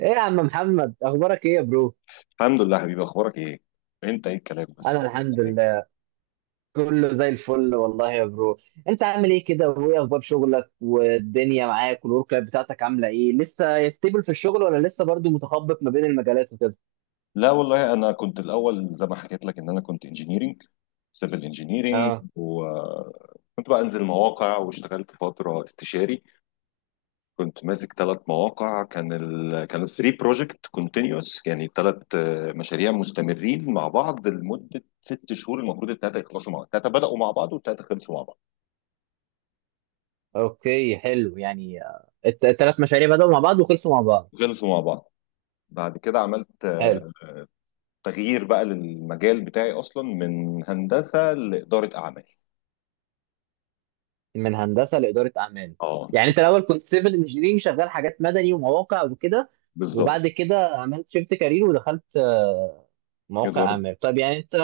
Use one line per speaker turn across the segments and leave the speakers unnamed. ايه يا عم محمد، اخبارك ايه يا برو؟
الحمد لله حبيبي، اخبارك ايه؟ انت ايه الكلام بس؟
انا
طيب،
الحمد
يعني.
لله، كله زي الفل والله يا برو. انت عامل ايه كده، وايه اخبار شغلك والدنيا معاك، والورك لايف بتاعتك عامله ايه؟ لسه ستيبل في الشغل، ولا لسه برضو متخبط ما بين المجالات وكده؟
لا والله، انا كنت الاول زي ما حكيت لك ان انا كنت سيفل انجينيرنج،
اه.
وكنت بقى انزل مواقع واشتغلت فتره استشاري. كنت ماسك 3 مواقع، كانوا 3 بروجكت كونتينوس، يعني 3 مشاريع مستمرين مع بعض لمده 6 شهور. المفروض الثلاثه يخلصوا مع بعض، الثلاثه بداوا مع بعض والثلاثه خلصوا مع بعض.
اوكي، حلو، يعني التلات مشاريع بدأوا مع بعض وخلصوا مع بعض.
خلصوا مع بعض. بعد كده عملت
حلو.
تغيير بقى للمجال بتاعي اصلا، من هندسه لاداره اعمال.
من هندسه لاداره اعمال؟
اه.
يعني انت الاول كنت سيفل انجينيرنج، شغال حاجات مدني ومواقع وكده،
بالظبط.
وبعد كده عملت شيفت كارير ودخلت مواقع
اداره.
اعمال. طب يعني انت،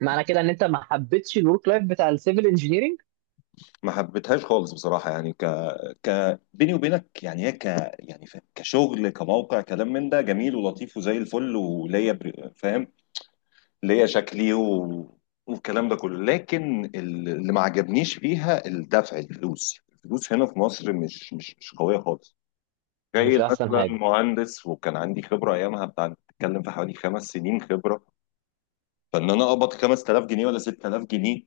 معنى كده ان انت ما حبيتش الورك لايف بتاع السيفل انجينيرنج؟
ما حبيتهاش خالص بصراحه، يعني ك ك بيني وبينك، يعني هي ك يعني ف- كشغل، كموقع، كلام من ده جميل ولطيف وزي الفل، وليا فاهم، ليا شكلي و... والكلام ده كله، لكن اللي ما عجبنيش فيها الدفع. الفلوس هنا في مصر مش قويه خالص. جاي
مش احسن
مثلا
حاجه.
مهندس وكان عندي خبره ايامها بتاع بتتكلم في حوالي 5 سنين خبره، فان انا اقبض 5000 جنيه ولا 6000 جنيه؟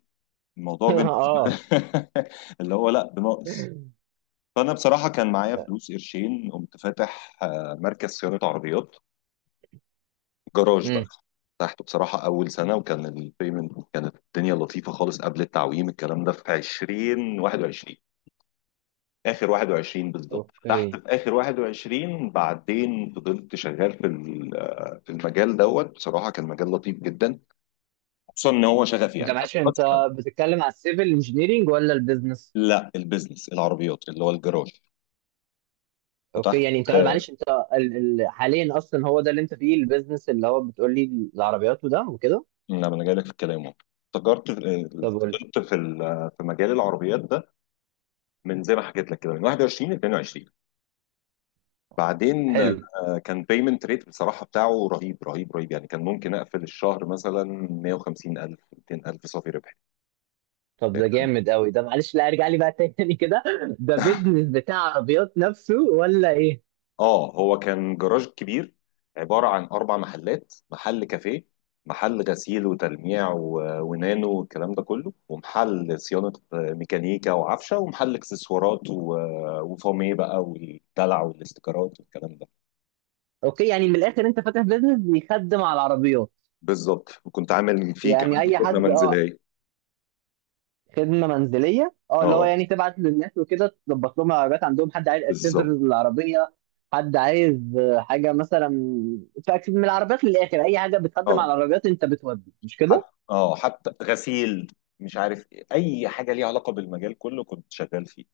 الموضوع بالنسبه لي
اه.
اللي هو لا بناقص. فانا بصراحه كان معايا
لا.
فلوس قرشين، قمت فاتح مركز صيانه عربيات، جراج بقى.
امم.
فتحته بصراحه اول سنه، وكان البيمنت، كانت الدنيا لطيفه خالص قبل التعويم. الكلام ده في 20، 21. اخر 21 بالظبط، فتحت
اوكي،
في اخر 21. بعدين فضلت شغال في ال- آه، في المجال دوت. بصراحه كان مجال لطيف جدا، خصوصا ان هو شغفي
انت
يعني.
معلش، انت بتتكلم على السيفل انجينيرنج ولا البيزنس؟
لا، البيزنس العربيات اللي هو الجراج.
اوكي
فتحت،
يعني انت معلش انت ال... حاليا اصلا هو ده اللي انت فيه، البيزنس اللي هو بتقول لي، العربيات وده وكده؟
لما انا جاي لك في الكلام اهو. تجارت،
طب قلت.
فضلت في مجال العربيات ده من زي ما حكيت لك كده من 21 ل 22. بعدين
حلو.
كان بيمنت ريت بصراحه بتاعه رهيب رهيب رهيب، يعني كان ممكن اقفل الشهر مثلا 150 الف، 200 الف صافي ربح.
طب ده جامد قوي ده، معلش لا ارجع لي بقى تاني كده، ده بيزنس بتاع عربيات نفسه ولا ايه؟
اه، هو كان جراج كبير عبارة عن 4 محلات: محل كافيه، محل غسيل وتلميع و- ونانو والكلام ده كله، ومحل صيانة ميكانيكا وعفشة، ومحل اكسسوارات و- وفوميه بقى، والدلع والاستيكرات والكلام ده.
اوكي، يعني من الاخر انت فاتح بيزنس بيخدم على العربيات.
بالظبط، وكنت عامل فيه
يعني
كمان
اي
خدمة
حد. اه.
منزلية.
خدمه منزليه، اه، اللي هو
اه،
يعني تبعت للناس وكده تظبط لهم العربيات عندهم، حد عايز اكسسوارز
بالظبط.
للعربيه، حد عايز حاجه مثلا. من العربيات للاخر، اي حاجه بتقدم
اه،
على العربيات انت بتودي، مش كده؟
حتى. اه حتى غسيل، مش عارف إيه. اي حاجه ليها علاقه بالمجال كله كنت شغال فيه.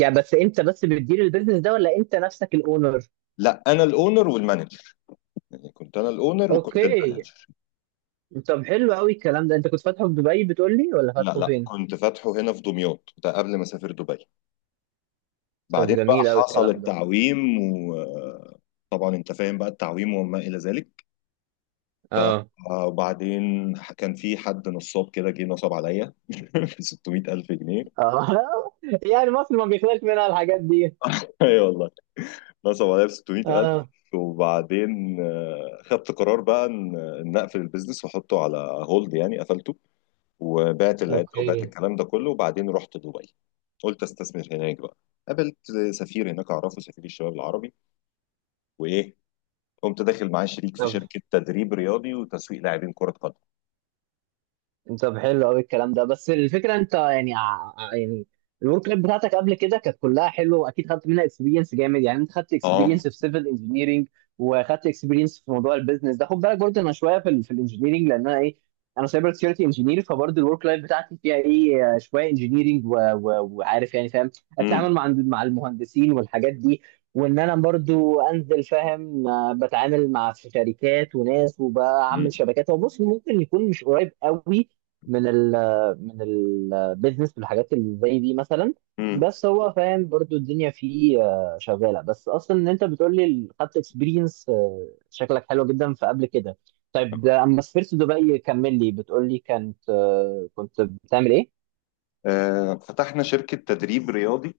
يعني بس انت بس بتدير البيزنس ده، ولا انت نفسك الاونر؟
لا، انا الاونر والمانجر. يعني كنت انا الاونر وكنت
اوكي.
المانجر.
طب حلو قوي الكلام ده. انت كنت فاتحه في دبي بتقول لي، ولا
لا
فاتحه
لا،
فين؟
كنت فاتحه هنا في دمياط، ده قبل ما اسافر دبي.
طب
بعدين بقى
جميل قوي
حصل
الكلام ده.
التعويم. وطبعا انت فاهم بقى التعويم وما الى ذلك. ف
اه.
وبعدين كان في حد نصاب كده، جه نصب عليا ب 600,000 جنيه.
اه. يعني مصر ما بيخلاش منها الحاجات دي.
اي والله، نصب عليا ب 600,000.
اه.
وبعدين خدت قرار بقى إن اقفل البيزنس واحطه على هولد، يعني قفلته وبعت العده وبعت
اوكي.
الكلام ده كله. وبعدين رحت دبي، قلت استثمر هناك بقى. قابلت سفير هناك اعرفه، سفير الشباب العربي، وايه، قمت داخل معاه شريك في
طب،
شركه تدريب رياضي وتسويق لاعبين كره قدم.
طب حلو قوي الكلام ده، بس الفكره انت يعني يعني الورك لايف بتاعتك قبل كده كانت كلها حلوه، واكيد خدت منها اكسبيرينس جامد. يعني انت خدت
اه.
اكسبيرينس في سيفل انجينيرنج، وخدت اكسبيرينس في موضوع البيزنس ده، خد بالك برضه انا شويه في ال في الانجينيرنج، لان انا ايه، انا سايبر سكيورتي انجينير، فبرضه الورك لايف بتاعتي فيها ايه شويه انجينيرنج، وعارف يعني، فاهم
امم.
التعامل مع المهندسين والحاجات دي، وان انا برضو انزل، فاهم، بتعامل مع شركات وناس، وبعمل
امم.
شبكات. هو بص، ممكن يكون مش قريب قوي من ال، من البيزنس والحاجات اللي زي دي مثلا،
امم
بس هو فاهم برضو الدنيا فيه شغاله، بس اصلا ان انت بتقول لي خدت اكسبيرينس، شكلك حلو جدا في قبل كده. طيب ده، اما سافرت دبي كمل لي، بتقول لي كانت كنت بتعمل ايه؟
فتحنا شركه تدريب رياضي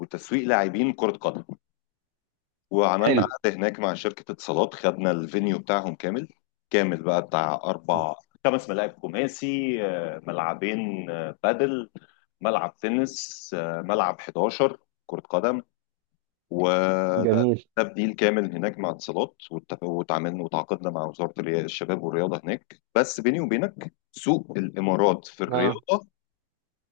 وتسويق لاعبين كره قدم.
حلو.
وعملنا قعدة هناك مع شركة اتصالات، خدنا الفينيو بتاعهم كامل. كامل بقى بتاع أربع، 5 ملاعب خماسي، ملعبين بادل، ملعب تنس، ملعب 11 كرة قدم، وده.
جميل.
ده بديل كامل هناك مع اتصالات، واتفق- واتعاملنا، وتعاقدنا مع وزارة الشباب والرياضة هناك. بس بيني وبينك، سوق الإمارات في
اه.
الرياضة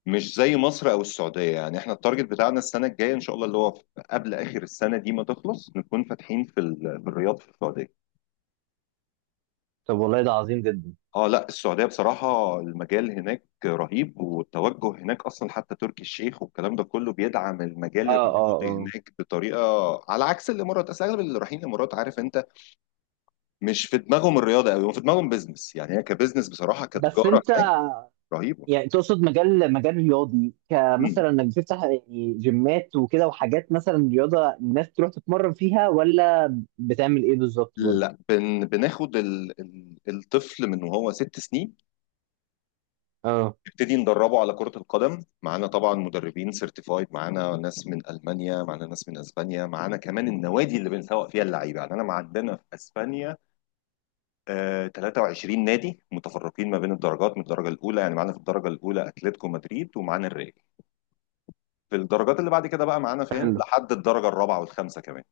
مش زي مصر او السعوديه. يعني احنا التارجت بتاعنا السنه الجايه ان شاء الله اللي هو قبل اخر السنه دي ما تخلص نكون فاتحين في الرياض في السعوديه.
طب والله ده عظيم جدا.
اه، لا، السعوديه بصراحه المجال هناك رهيب. والتوجه هناك اصلا، حتى تركي الشيخ والكلام ده كله بيدعم المجال
اه. اه.
الرياضي
اه.
هناك بطريقه. على عكس الامارات، اصل اغلب اللي رايحين الامارات، عارف انت، مش في دماغهم الرياضه قوي، في دماغهم بيزنس. يعني هي كبزنس بصراحه،
بس
كتجاره
انت
هناك رهيبه.
يعني تقصد مجال، مجال رياضي،
مم.
كمثلا انك بتفتح يعني جيمات وكده وحاجات مثلا رياضه الناس تروح تتمرن فيها، ولا بتعمل ايه بالظبط برضه؟
لا، بناخد الطفل من وهو 6 سنين،
اه.
نبتدي ندربه على كرة القدم. معانا طبعا مدربين سيرتيفايد، معانا ناس من ألمانيا، معانا ناس من أسبانيا، معانا كمان النوادي اللي بنسوق فيها اللعيبة. يعني أنا معدنا في أسبانيا آه 23 نادي متفرقين ما بين الدرجات، من الدرجة الأولى، يعني معانا في الدرجة الأولى أتلتيكو مدريد ومعانا الريال، في الدرجات اللي بعد كده بقى معانا فاهم لحد الدرجة الرابعة والخامسة كمان.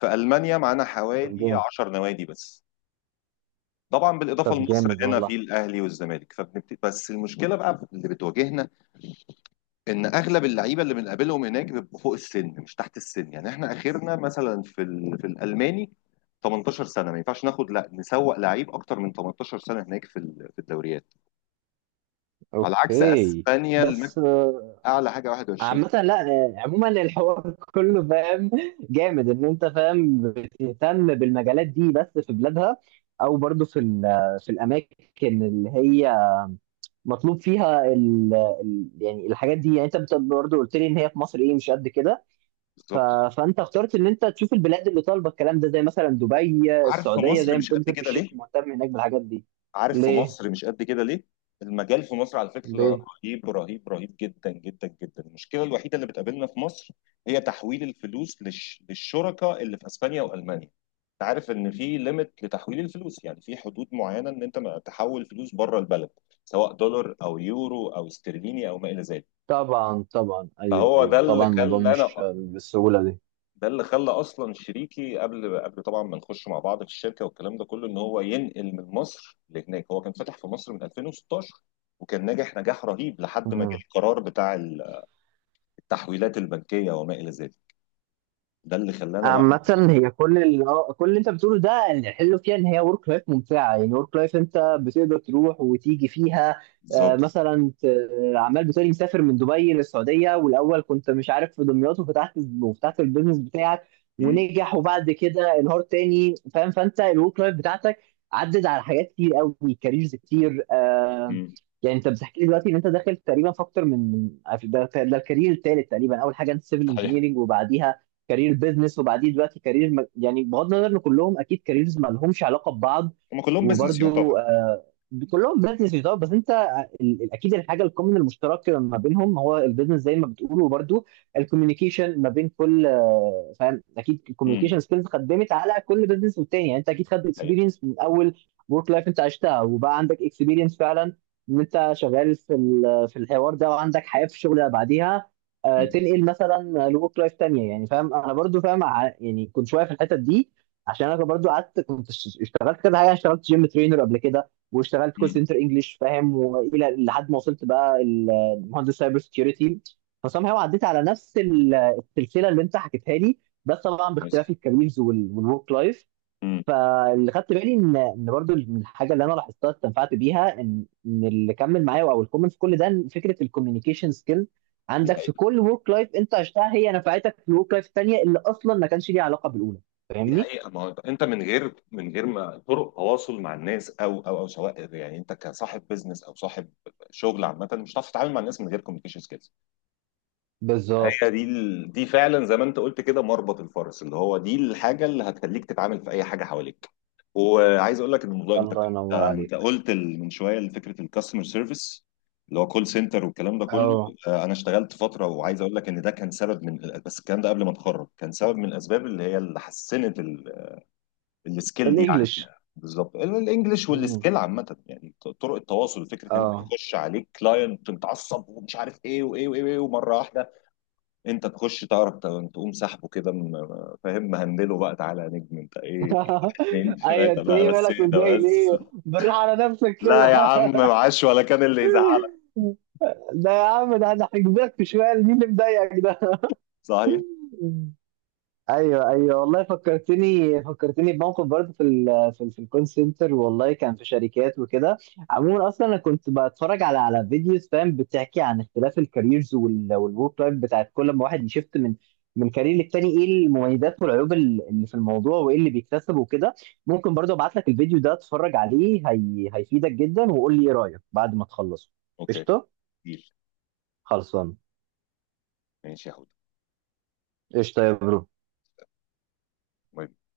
في ألمانيا معانا
طب
حوالي
جامد.
10 نوادي بس. طبعا بالإضافة
طب
لمصر
جامد
هنا
والله.
في الأهلي والزمالك. بس المشكلة بقى اللي بتواجهنا ان اغلب اللعيبه اللي بنقابلهم هناك بيبقوا فوق السن مش تحت السن. يعني احنا اخرنا مثلا في الالماني 18 سنه، ما ينفعش ناخد، لا نسوق لعيب اكتر من 18 سنه هناك في الدوريات. على عكس
اوكي.
اسبانيا، الماكس
بس
اعلى حاجه 21.
عامة لا، عموما الحوار كله، فاهم، جامد ان انت فاهم بتهتم بالمجالات دي بس في بلادها، او برضه في في الاماكن اللي هي مطلوب فيها ال ال يعني الحاجات دي. يعني انت برضه قلت لي ان هي في مصر ايه، مش قد كده. ف...
بالظبط.
فانت اخترت ان انت تشوف البلاد اللي طالبه الكلام ده، زي مثلا دبي،
عارف في
السعوديه، زي
مصر
ما
مش قد
بتقول تركي
كده
الشيخ
ليه؟
مهتم هناك بالحاجات دي.
عارف في
ليه؟
مصر مش قد كده ليه؟ المجال في مصر على فكرة
ليه؟
رهيب رهيب رهيب جدا جدا جدا. المشكلة الوحيدة اللي بتقابلنا في مصر هي تحويل الفلوس للشركاء اللي في اسبانيا والمانيا. انت عارف ان في ليميت لتحويل الفلوس، يعني في حدود معينة ان انت ما تحول فلوس بره البلد سواء دولار او يورو او استرليني او ما الى ذلك.
طبعا، طبعا، ايوه
فهو ده
ايوه،
اللي
طبعا الموضوع
خلى انا
مش بالسهوله
ده اللي خلى اصلا شريكي، قبل طبعا ما نخش مع بعض في الشركه والكلام ده كله، ان هو ينقل من مصر لهناك. هو كان فاتح في مصر من 2016، وكان ناجح نجاح رهيب لحد
دي.
ما جه القرار بتاع التحويلات البنكيه وما الى ذلك. ده اللي خلانا بقى.
عامة هي كل اللي كل اللي انت بتقوله ده، الحلو فيها ان هي ورك لايف ممتعة، يعني ورك لايف انت بتقدر تروح وتيجي فيها، آه،
بالظبط.
مثلا ت- عمال بتقولي مسافر من دبي للسعودية، والاول كنت مش عارف في دمياط، وفتحت وفتحت البيزنس بتاعك
مم.
ونجح، وبعد كده انهار تاني، فاهم؟ فانت الورك لايف بتاعتك عدد على حاجات كتير قوي، كاريرز كتير
مم.
يعني انت بتحكي لي دلوقتي ان انت داخل تقريبا في اكتر من ده ده الكارير التالت تقريبا. اول حاجه انت سيفل
صحيح.
انجينيرنج، وبعديها كارير بيزنس، وبعدين دلوقتي كارير يعني بغض النظر ان كلهم اكيد كاريرز ما لهمش علاقه ببعض،
هم كلهم بيزنس
وبرده،
يعتبر.
آه، كلهم بيزنس يعتبر، بس انت اكيد الحاجه الكومن المشترك ما بينهم هو البيزنس زي ما بتقول. وبرده الكوميونيكيشن ما بين كل آه، فاهم، اكيد
امم
الكوميونيكيشن سكيلز خدمت على كل بيزنس والتاني. يعني انت اكيد خدت
حقيقة.
اكسبيرينس من اول ورك لايف انت عشتها، وبقى عندك اكسبيرينس فعلا ان انت شغال في في الحوار ده، وعندك حياه في الشغل، بعديها
امم
تنقل مثلا لوك لايف تانية. يعني فاهم، انا برضو فاهم يعني كنت شويه في الحتت دي، عشان انا برضو قعدت كنت اشتغلت كده حاجه، اشتغلت جيم ترينر قبل كده، واشتغلت كول
امم
سنتر انجلش، فاهم، والى لحد ما وصلت بقى المهندس سايبر سكيورتي. فصام هو عديت على نفس السلسله اللي انت حكيتها لي، بس طبعا باختلاف
بس.
الكاريرز والورك لايف.
مم.
فاللي خدت بالي ان ان برضو من الحاجه اللي انا لاحظتها استنفعت بيها، ان ان اللي كمل معايا او الكومنت في كل ده، إن فكره الكوميونيكيشن سكيل
دي
عندك في كل ورك لايف انت عشتها هي نفعتك في الورك لايف الثانيه اللي اصلا ما كانش ليها علاقه بالاولى.
دي
فاهمني؟
حقيقة. ما هو انت من غير ما طرق تواصل مع الناس، او او سواء، يعني انت كصاحب بيزنس او صاحب شغل عامة، مش هتعرف تتعامل مع الناس من غير كوميونيكيشن سكيلز. هي
بالظبط.
دي دي فعلا زي ما انت قلت كده مربط الفرس، اللي هو دي الحاجة اللي هتخليك تتعامل في اي حاجة حواليك. وعايز اقول لك ان الموضوع،
الله ينور
انت
عليك.
قلت من شوية فكرة الكاستمر سيرفيس اللي هو كول سنتر والكلام ده كله.
اه.
انا اشتغلت فتره، وعايز اقول لك ان ده كان سبب من، بس الكلام ده قبل ما اتخرج، كان سبب من الاسباب اللي هي اللي حسنت السكيل دي عندي.
الانجليش.
بالظبط، الانجليش
مم.
والسكيل عامه يعني، طرق التواصل. فكره ان انت
اه.
يخش عليك كلاينت متعصب ومش عارف ايه وايه وايه، وإيه ومره واحده انت تخش تعرف تقوم سحبه كده، فاهم، مهندله بقى: تعالى يا نجم انت ايه، واحد اتنين
ايوه،
تلاته
انت
بقى
ايه
بس،
مالك
اهدى
متضايق
بس.
ليه؟ بالراحه على نفسك
لا
كده.
يا عم، معاش ولا كان اللي يزعل.
ده يا عم، ده انا هجيب لك في شويه مين اللي مضايقك ده.
صحيح.
ايوه ايوه والله، فكرتني، فكرتني بموقف برضه في في ال في الكول سنتر، والله كان في شركات وكده. عموما اصلا انا كنت بتفرج على فيديوز، فاهم، بتحكي عن اختلاف الكاريرز والورك لايف بتاعت كل ما واحد يشفت من كارير للتاني، ايه المميزات والعيوب اللي في الموضوع، وايه اللي بيكتسبه وكده. ممكن برضه ابعت لك الفيديو ده اتفرج عليه، هي هيفيدك جدا، وقول لي ايه رايك بعد ما تخلصه.
اوكي.
قشطه.
ديل.
خلصان.
ماشي يا
قشطه يا برو.
حود.